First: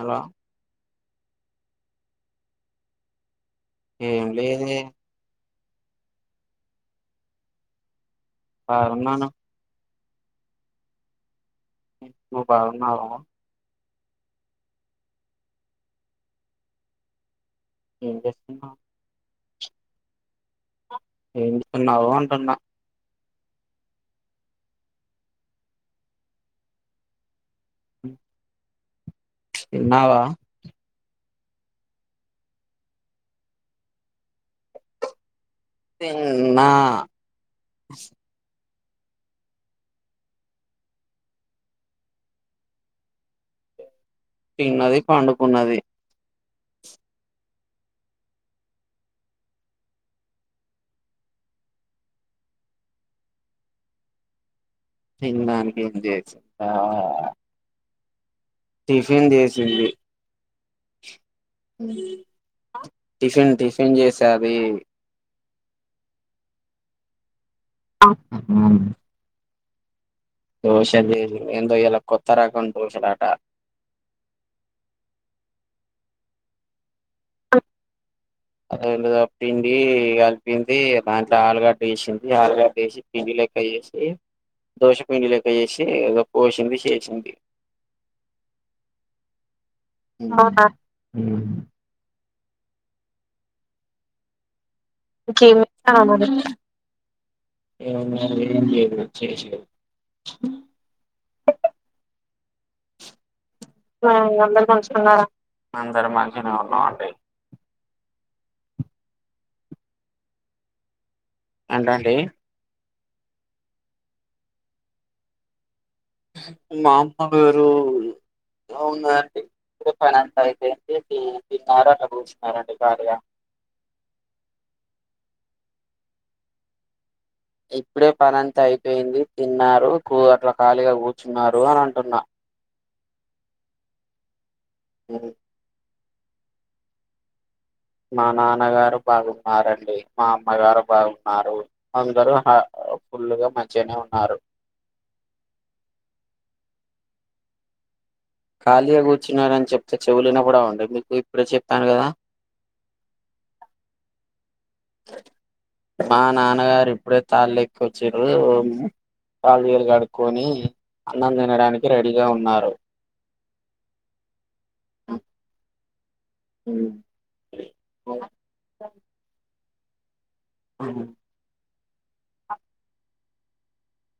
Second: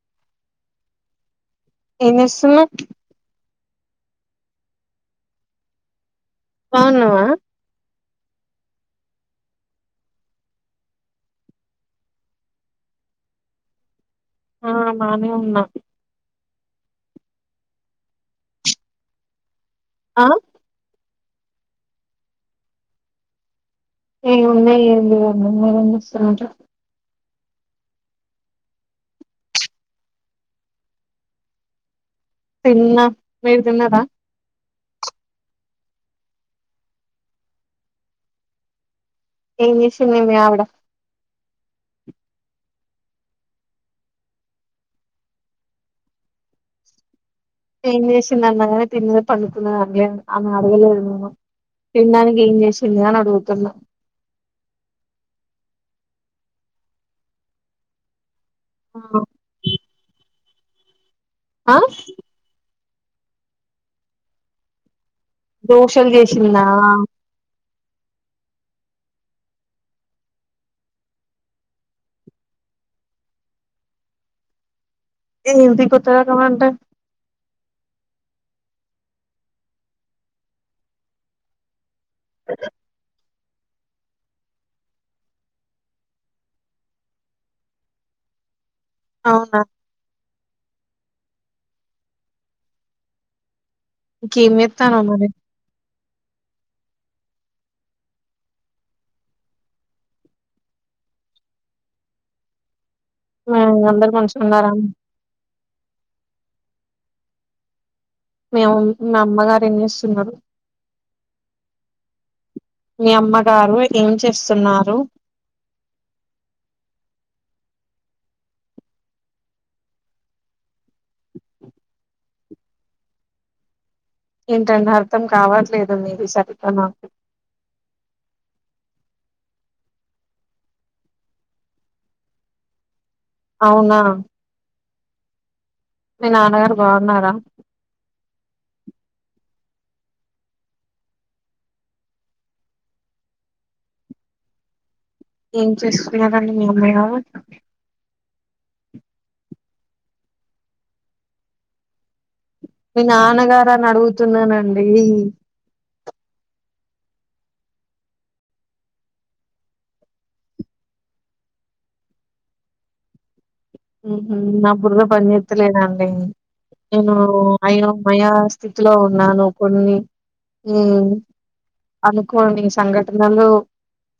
Hello ఎంజేస్తున్నావ్ ఏం లేదే బాగున్నావా బావున్నాను నువ్ బావున్నావా ఆ బానే ఉన్నా ఎం చేస్తూ ఆ ఏంజేతున్నావు అంటున్నా ఏం ఉంది ఏం లేదండి మీరేం చేస్తున్నారు హ్మ్ తిన్నావా తిన్న మీరు తిన్నారా నేను తిన్నా ఏం జేసింది మీ ఆవిడ తిన్నది పండుకున్నది ఎం జెస్తున్నదన్న గదా తిన్నది పడుకున్నది అన్లేను అని అడగలేదు నేను తినడానికి ఏం జేసింది అని అడుగుతున్నా తినడానికి ఏం జేసిందా టిఫిన్ జేసింది ఆ టిఫిన్ టిఫిన్ చేసాది దోషలు జేసిందా హ్మ్ దోష లేదు ఎందో ఇయలా కొత్త రకం దోశలటా ఏంది కొత్త రకం అంటే ఏదో పిండి కలిపింది దాంట్లో ఆలుగడ్డ వేశింది ఆలుగడ్డ వేశి పిండిలకి చేసి దోశపిండి లోకి వేసి ఏదో పోసింది చేసింది అవునా అవునా ఇంకేం జేత్తన్నావ్ మరి ఎం దేత్తన్నావ్ మరి ఏముందండి ఏంలేదు జేసేది వా వా అందరు మంచిగా ఉన్నర అందరూ మంచిగా ఉన్నారండి మేమ్ మీ అమ్మగారు ఎం జేస్తున్నారు ఏంటండి మీ అమ్మగారు ఏం చేస్తున్నారు మా అమ్మగారు అవునా అండి ఇప్పుడే పనంతా అయిపోయింది తిన్నారు అక్కడ కూర్చున్నారండి ఖాళీగా ఏంటండి అర్థం కావట్లేదు మీది సరిగ్గా నాకు ఇప్పుడే పనంతా అయిపోయింది తిన్నారు కూ అట్లా ఖాళీగా కూర్చున్నారు అని అంటున్న అవునా మీ నాన్నగారు బావున్నారా మా నాన్నగారు బాగున్నారండి మా అమ్మగారు బాగున్నారు అందరు ఫుల్గా మంచిగానే ఉన్నారు ఏం చేస్తూన్నారండి మీ అమ్మగారు ఖాళీగా కూర్చున్నారు అని చెప్తే చెవులు వినపడవ అండి మీకు ఇప్పుడే చెప్పాను కదా మీ నాన్నగారని అడుగుతున్నానండి మా నాన్నగారు ఇప్పుడే తాళెక్కోచ్చిరు కాలు చేలు కడుకొని అన్నం తినడానికి రెడీగా ఉన్నారు మ్హ నా బుర్ర పనిజెత్తలెదండి ఉ అయో మయో స్థితిలో ఉన్నాను కొన్ని అనుకోని సంఘటనలు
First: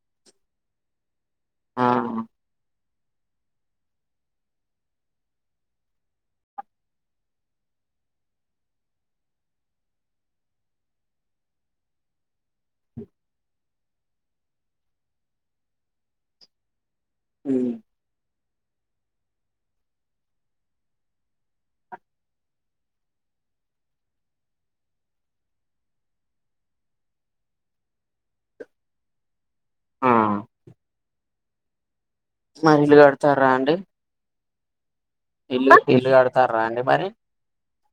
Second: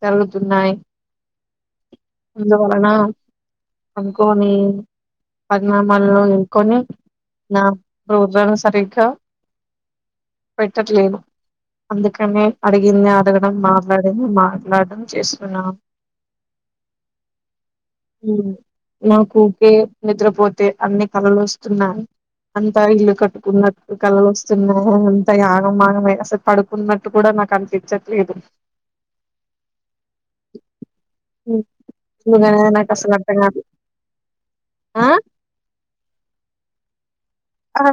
జరుగుతున్నాయి ఆ అందువలన అనుకోని పరిణామాల్లో వెల్కొని నా [unintelligible] సరిగ్గా పెట్టట్లేదు అందుకని అడిగిందే అడగడం మాట్లాడిందే మాట్లాడడం చేస్తున్నాను ఉ ఉ. నాకూ ఊకే నిద్రపోతే అన్ని కలలు వస్తున్నాయి. అంతా ఇల్లు కట్టుకున్నట్టు కలలు వస్తున్నాయి అంత ఆగంయగమ అసలు పడుకున్నట్టు కూడా నాకు అనిపించట్లేదు ఆ నిజంగానే మరి ఇల్లు నాకసలు కడతారా అట్టకాదు ఆ ఇ ఇల్లు కడతారా అండి మరి ఆ!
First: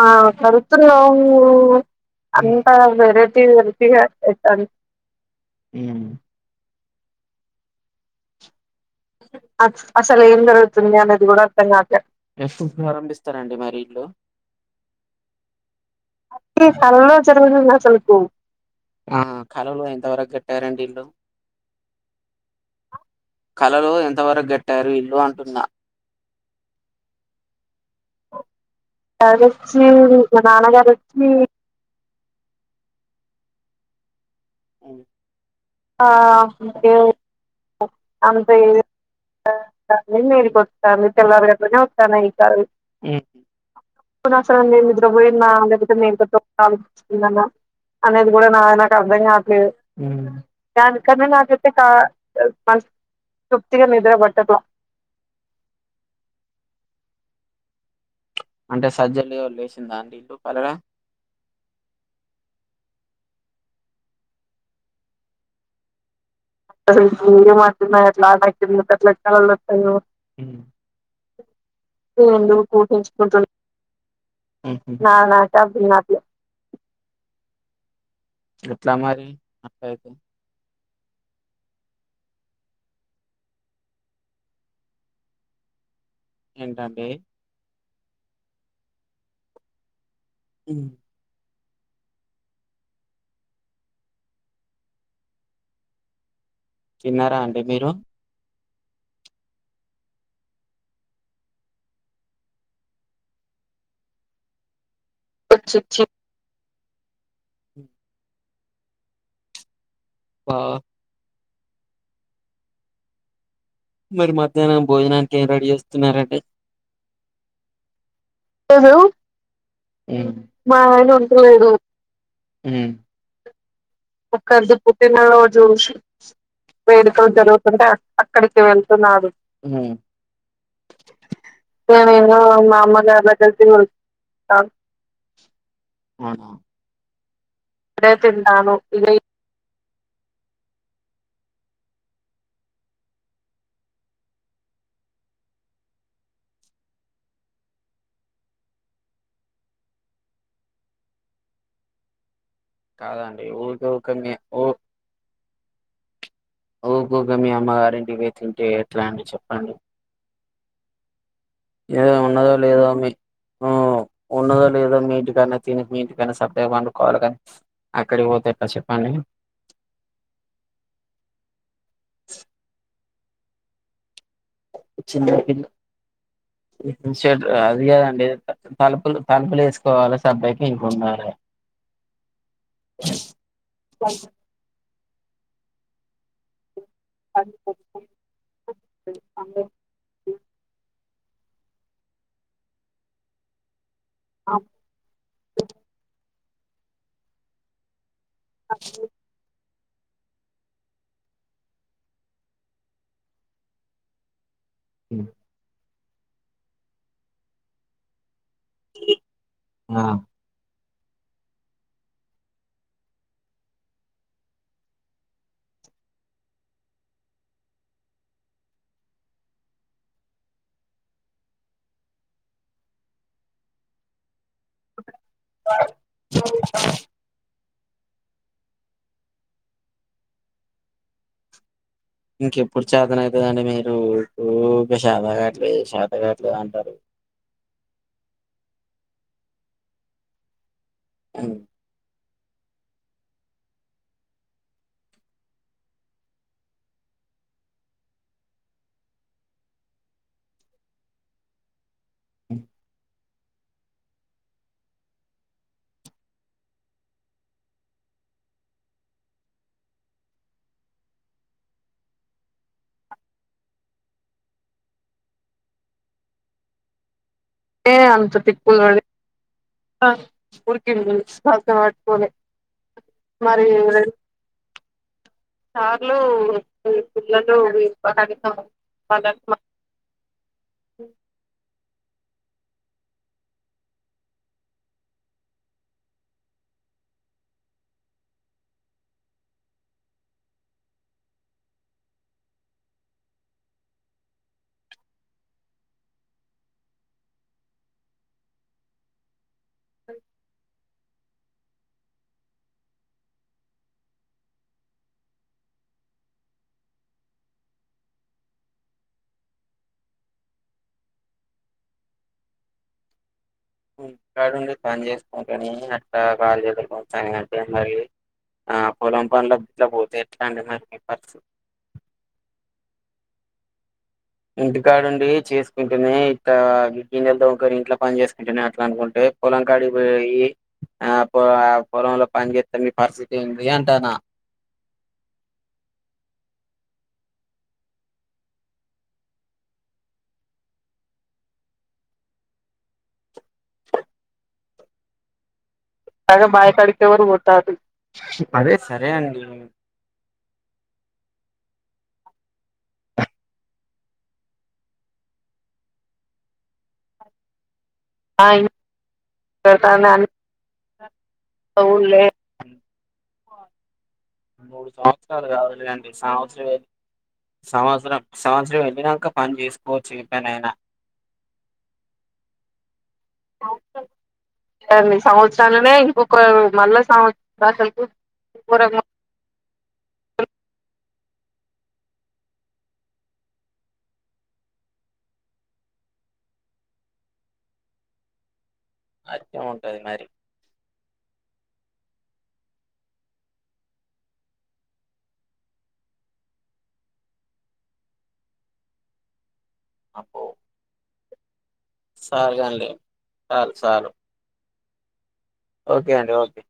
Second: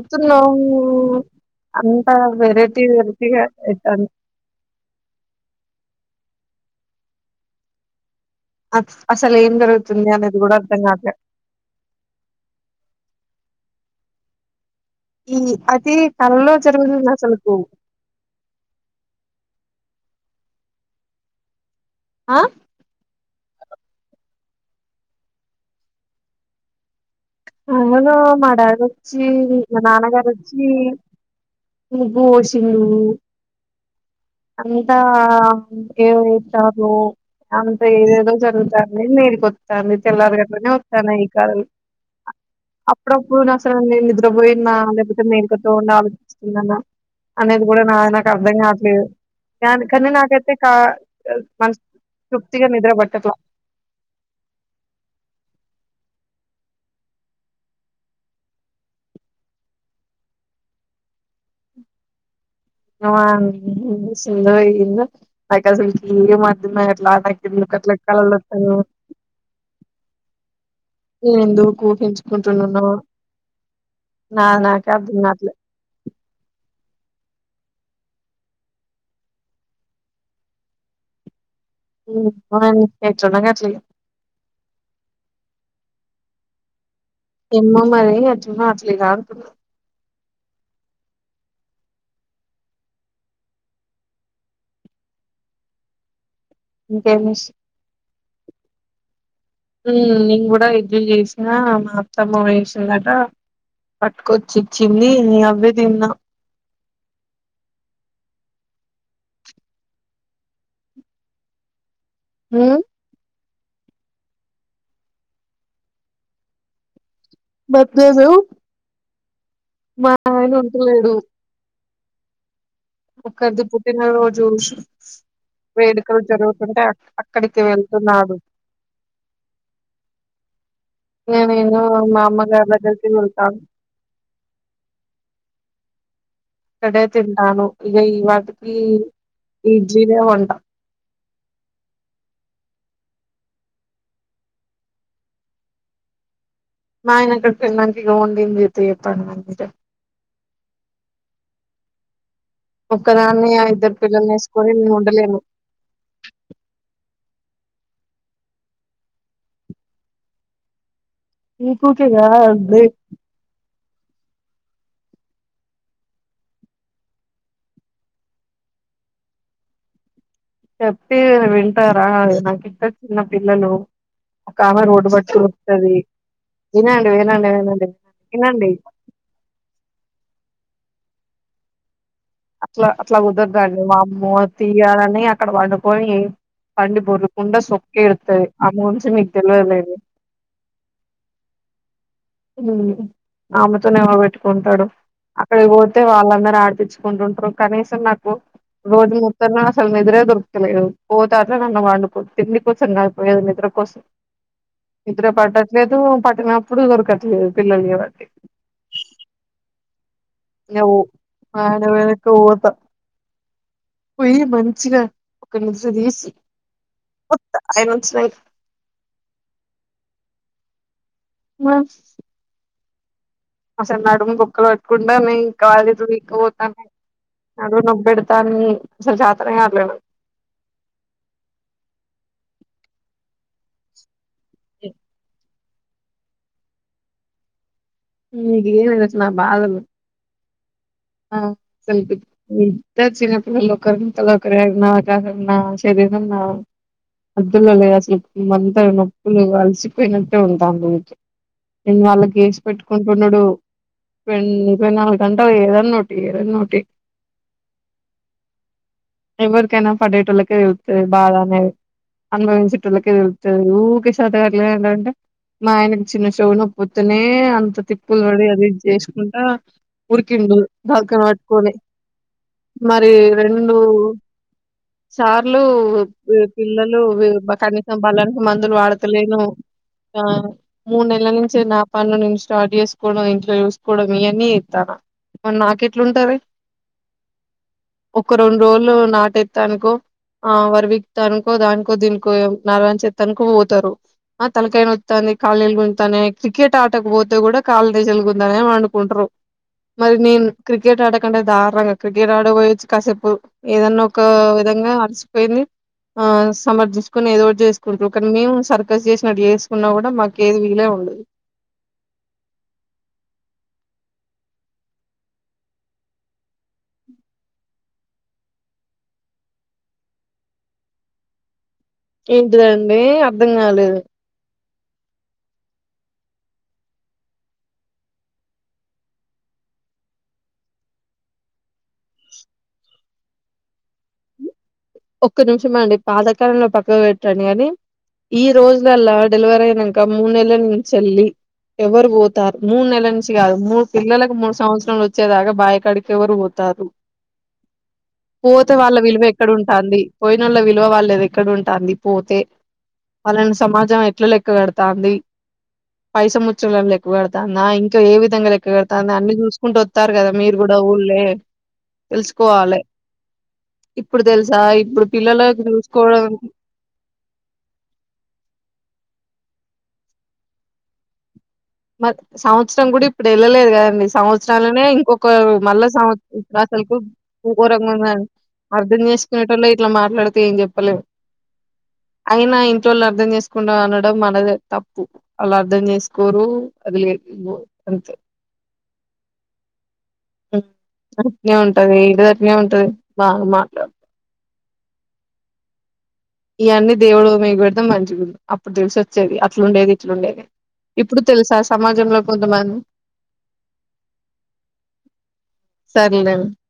ఆ కడుతున్నాం అంతా అంతా వెరైటీ వెరైటీగా వెరైటీ వెరైటీగా ఎట్టన్ ఉ అస్ అసలేం అ జరుగుతుంది అసలు అనేది ఏం గూడా అర్థం జరుగుతుంది కాట్లే. అనేది కూడా అర్థం కాట్లే ఎప్పుడు ప్రారంభిస్తారండి మరి ఇల్లు ఈ అదే ఆ కలలో ఎంత వరకు కట్టారండి ఇల్లు ఆ కలలొ ఎంతవరకు గట్టారు ఇల్లు అంటున్నా కలలో మా డాడొచ్చి మా వచ్చి మా నాన్నగారోచ్చి నాన్నగారు వచ్చి ముగ్గువొశిండు అంతా ఆ ఏవో జెత్తర్రు అంటే అంత ఏదేదో అంత జరుగుతాంది మేలుకొత్తంది తెల్లారి గట్లనే మేలుకొస్తాంది వత్తన్నయి ఈ తెల్లారి కలలు గట్లనే వస్తాన్నాయి ఈ సారి అప్పుడప్పుడు నా అసలు నేను ఇప్పుడు అసలు నిద్రపోయిన్నా నేను లేకపోతే నిద్రపోయినా మేలుకతో ఉండి లేకపోతే మేలుకువతో ఆలోచిస్తున్ననా ఆలోచిస్తున్నానా అనేది గూడ నాది నాకు అనేది కూడా అర్ధం నా నాకు కాట్లేదు అర్థం కావట్లేదు దానికన్న నాకైతే కా దానికన్నా నాకైతే మనస్ కా తృప్తిగా మంచి నిద్ర బట్టట్ల తృప్తిగా నిద్ర బట్టట్ల అంటే సజ్జ లెవల్ లేసిందా అండి ఇళ్లు కలల [unintelligible] సుందరయ్యిందా మా కాసిన్స్ ఇయ్యే మాటల్ అసలు గోరం అట్లా నాకెందుకు అట్ల కలలొత్తయో నేను ఎందుకు నువ్ ఎందుకు ఊహించుకుంటున్నానో కుటించుకుంట నా నాకే అర్థం నాది కావట్లే నాకే అర్ధం గాట్లే ఎట్ల మరి అట్లయితే ఉమ్ ఎట్లనో గట్ల ఇగ ఏంటండి ఎమ్మో మరి ఎట్లనో అట్ల ఇగా అంటున్న ఉమ్ ఇంకేమి తిన్నరా అండి మీరు ఉమ్ నేన్ గుడా ఇడ్లిల్ జేసినా మా అత్తమ్మ గుడ చేసిందట కొచ్చి ఇచ్చింది అవ్వే చిచ్చి తిన్నా ఆ ఉమ్ మరి మధ్యాహ్నం భోజనానికి ఏం రెడీ జేస్తున్నరండి మధ్యానం ఉమ్ ఉంటలేడు ఉమ్ ఒకరిది పుట్టినరోజు ఒకర్ది పుట్టినరోజు వేడుకలు జరుగుతుంటే అక్- వేడుకలు అక్కడికి జరుగుతుంటే వెళ్తున్నాడు అక్కడికి పుడు వెళ్తున్నాడు ఇగ నేను మా నేనేదో అమ్మగారి మా దగ్గరికి అమ్మోల్ల వెళ్తాను దగ్గరికి [unintelligible] అవునా ఇక్కడే తింటాను ఇగ ఈ వాటికి ఇదే ఇడ్లీనే వంట మా ఆయన ఒక్కడికి మంచిగ వొడింది [unintelligible] అంటే కాదండి ఒక్కదాన్నే ఆ ఊరికే ఇద్దరు ఊకే మీ ఊ పిల్లల్నేసుకొని నేను ఉండలేను ఊకూకే మీ అమ్మగారంటికి పోయి తింటే ఎట్లా అండి చెప్పండి నీకూకే ఏదో ఉన్నదో కాదండి లేదో మీ ఉమ్ ఉన్నదో లేదో మీ ఇంటికాన్నే తిని మీ ఇంటికాన్నే సప్పుడుదాకా పండుకోవాల గనీ ఆక్కడకీ పోతె ఎట్ల చెప్పండి చెప్తే వింటారా నాకిద్దరు చిన్న పిల్లలు ఒకామె రోడ్డు బట్టుకొనుర్కుతది ఉమ్ షట్ అది గాదండి వినండి తలుపులు తలుపులు ఏసుకోవాలె సప్పుడుదేక ఇంట్లో ఉండాలె అట్ల అట్ల కుదరదండి వామ్మో తీయాలని అక్కడ పండుకొని పండి బొర్లుకుంటా సొక్కి ఎడుత్తది ఆమె గురించి మీకు తెల్వదు లేండి ఆమెతోని ఎవడు బెట్టుకుంటడు అక్కడికి పోతే వాళ్ళందరు ఆడిపిచ్చు కుంటుంటరు కనీసం నాకు రోజు తన్న అసలు నిద్రే దొరకుతలేదు పోతే అట్ల నన్న పండుకుం తిండి కోసం కాదు పోయేది నిద్ర కోసం నిద్ర పట్టట్లేదు పట్టినప్పుడు దొరకట్లేదు పిల్లల జేయబట్టి ఆ ఊ ఆడవేనక ఎక్కువ పోతాం పోయి మంచిగా ఒక నిద్ర తీసి ఒత్త అయన వచ్చినాక మ అసలు నడుము బొక్కలు బట్టుకుండా నే కల్ జెతులు వీక్క పోతన్నాయ్ నడుం నొప్పీడతాంది అసలు శాతన గట్లేదు ఇంకెప్పుడు చేతన అయితదండి మీరు ఇ శతా కాట్లేదు శతకాట్లేదు అంటారు నీకేం తెలుసు నా బాధలు ఆ సెల్ఫీ ఈ తె చిప్పు లోక లోకనా గన్నా [unintelligible] అద్దులలే అసలు అంతా నొప్పులు అలసిపోయినట్టే ఉంటది ఊకె నేను వాళ్ళ ఏసి పెట్టుకుంటుండు ఇరవై నాలుగు గంటలు ఏద ఏదన్నోటి ఏదన్నోటి ఎవరికైనా పడేటోల్కె తెలుత్తది బాధనేది అనుభవించేతోళ్ళకే తెలుత్తది ఊకె శాతగట్లరంటారు అంటే మా ఆయనకు చిన్న చెవు నొప్పుతనే అ అ ఏ తిప్పులు అంత పడి అది తిక్కులు ఇది పడి చేసుకుంటా ఆ ఉరికిండు బక్క ఉరికింది శ్వాస పట్టుకొని పట్టుకొని మరి రెండు సార్లు సార్లు పిల్లలు ఈ పిల్లలు కనీసం బలానికి కనీసం మందులు వాడతలేరు వాళ్ళకి మ ఆ మూడు నెలల నుంచి నా పన్ను నేను స్టార్ట్ చేసుకోవడం ఇంట్లో చూసుకోవడం ఇవన్నీ చెత్తనా నాకు ఎట్లుంటది ఒక రెండు రోజులు నాట్ ఎత్తా అనుకో ఆ వరివిక్తనుకో దానికో దీనికో నరవణ చే తనుకో పోతారు ఆ తలకైైన నోత్తంది కాళ్ళగుంజుత్తానాయ్ క్రికెట్ ఆటకపోతే కూడా కాళ్ళ నిజలుగుందానే పండుకుంటరు మరి నేను క్రికెట్ ఆడకంటే దారుణంగా క్రికెట్ ఆడబోయొచ్చు కాసేపు ఏదన్నా ఒక విధంగా అలసిపోయింది ఆ సమర్థించుకొని ఏదో ఒకటి అ అ అ అ చేసుకుంటురు కానీ మేము సర్కస్ చేసినటు చేసుకున్నా గూడా మాకు ఏది వీలే ఉండదు [unintelligible] కాలుష్యత్తులో గుంజుకపోతుందని ఆ పొలం పనుల ఇట్లాకు పోతే ఎట్లా అండి మరి మీ పరిస్థితి ఏంటిదండి అర్థం కాలేదు ఇంటికాడుండి చేసుకుంటునే ఇట్ట గి గిన్నెలు తోముకోని ఇంట్లో పని చేసుకుంటునే అట్లాని అనుకుంటే పొలం కడిగిపోయి ఆ పొ ఆ పొలంలో పని జేత్తే మీ పరిస్థితి ఏంది అంటానా ఒక్క నిమిషమాండి పాతకాలంని పక్కని పెట్టండి గాని ఈ రోజులల్లా డెలివర్ అయినాక మూడునెలల నుంచేళ్లి ఎవరు పోతారు మూడు నెల నుంచి గాదు మూడు పిల్లలకు మూడు సంవత్సరాలు వచ్చేదాకా బాయ కడి ఎవరు బావి పోతారు కాడికి ఎవరు పోతారు పోతే అదే వాళ్ళ సరే విలువ అండి ఎక్కడ ఉంది పోయిన వాళ్ళది విలువ వాళ్ళేది ఎక్కడ ఉంటది పోతే వాళ్ళని సమాజం ఎట్లా లెక్క కడతాంది పైస ముచ్చ లేక్కువ కడతాంద ఇంకా ఏ ఆ విధంగా లేక్క ఇంటికి కడతాంది అన్ని చూస్త కుంటూ పెడతాంది వస్తారు అన్న కదా మీరు కూడా ఊళ్ళే అవునులే తెలుసుకోవాలే ఇప్పుడు తెలుసా మూడు ఇప్పుడు సంవత్సరాలు పిల్లలకి కాదులేండి చూసుకోవడం సంవత్సరం సంవత్సరం సంవత్సరం వెళ్ళినాక పని చేసుకోవచ్చు ఎక్కడనైనా మక్ సంవత్సరం గుడిప్ ఇప్పుడు వెళ్ళలేదు కదండి సంవత్సరాలనే లేదండి ఇంకొక మళ్ళా సంవత్సరాలనే సంవత్స ఇంకొక ఉపవాసలకు. మళ్ళా సంవత్సరం ఉంకోరకంగా అసలుకు ఉన్నారు అర్ధం ఘోరంగా చేసుకునేటోల్లె ఇట్లా మాట్లాడితే ఏం చెప్పలేము అయినా ఇంట్లో వాళ్ళు అర్థం చేసుకోన అనడం మనదే తప్పు అళ్ళు అర్ధం చేసుకోరు వదిలి ఎక్కడికి పోరు అంతే అట్నే ఉంటది మరి అట్నే ఉంటది ఇదట్నే ఉంటది బాగా మాట్లాడు ఇవన్నీ దేవుడు మీకు పెడుతే మంచిగా అప్పుడు తెలిసి వచ్చేది అట్లు ఉండేది ఇట్లు ఉండేది అబ్బో ఇప్పు ఇప్పుడు తెలుసా సమాజంలో సాలు కొంతమంది కానీలే చాలు చాలు ఓకే అండి సర్లేండి ఓకే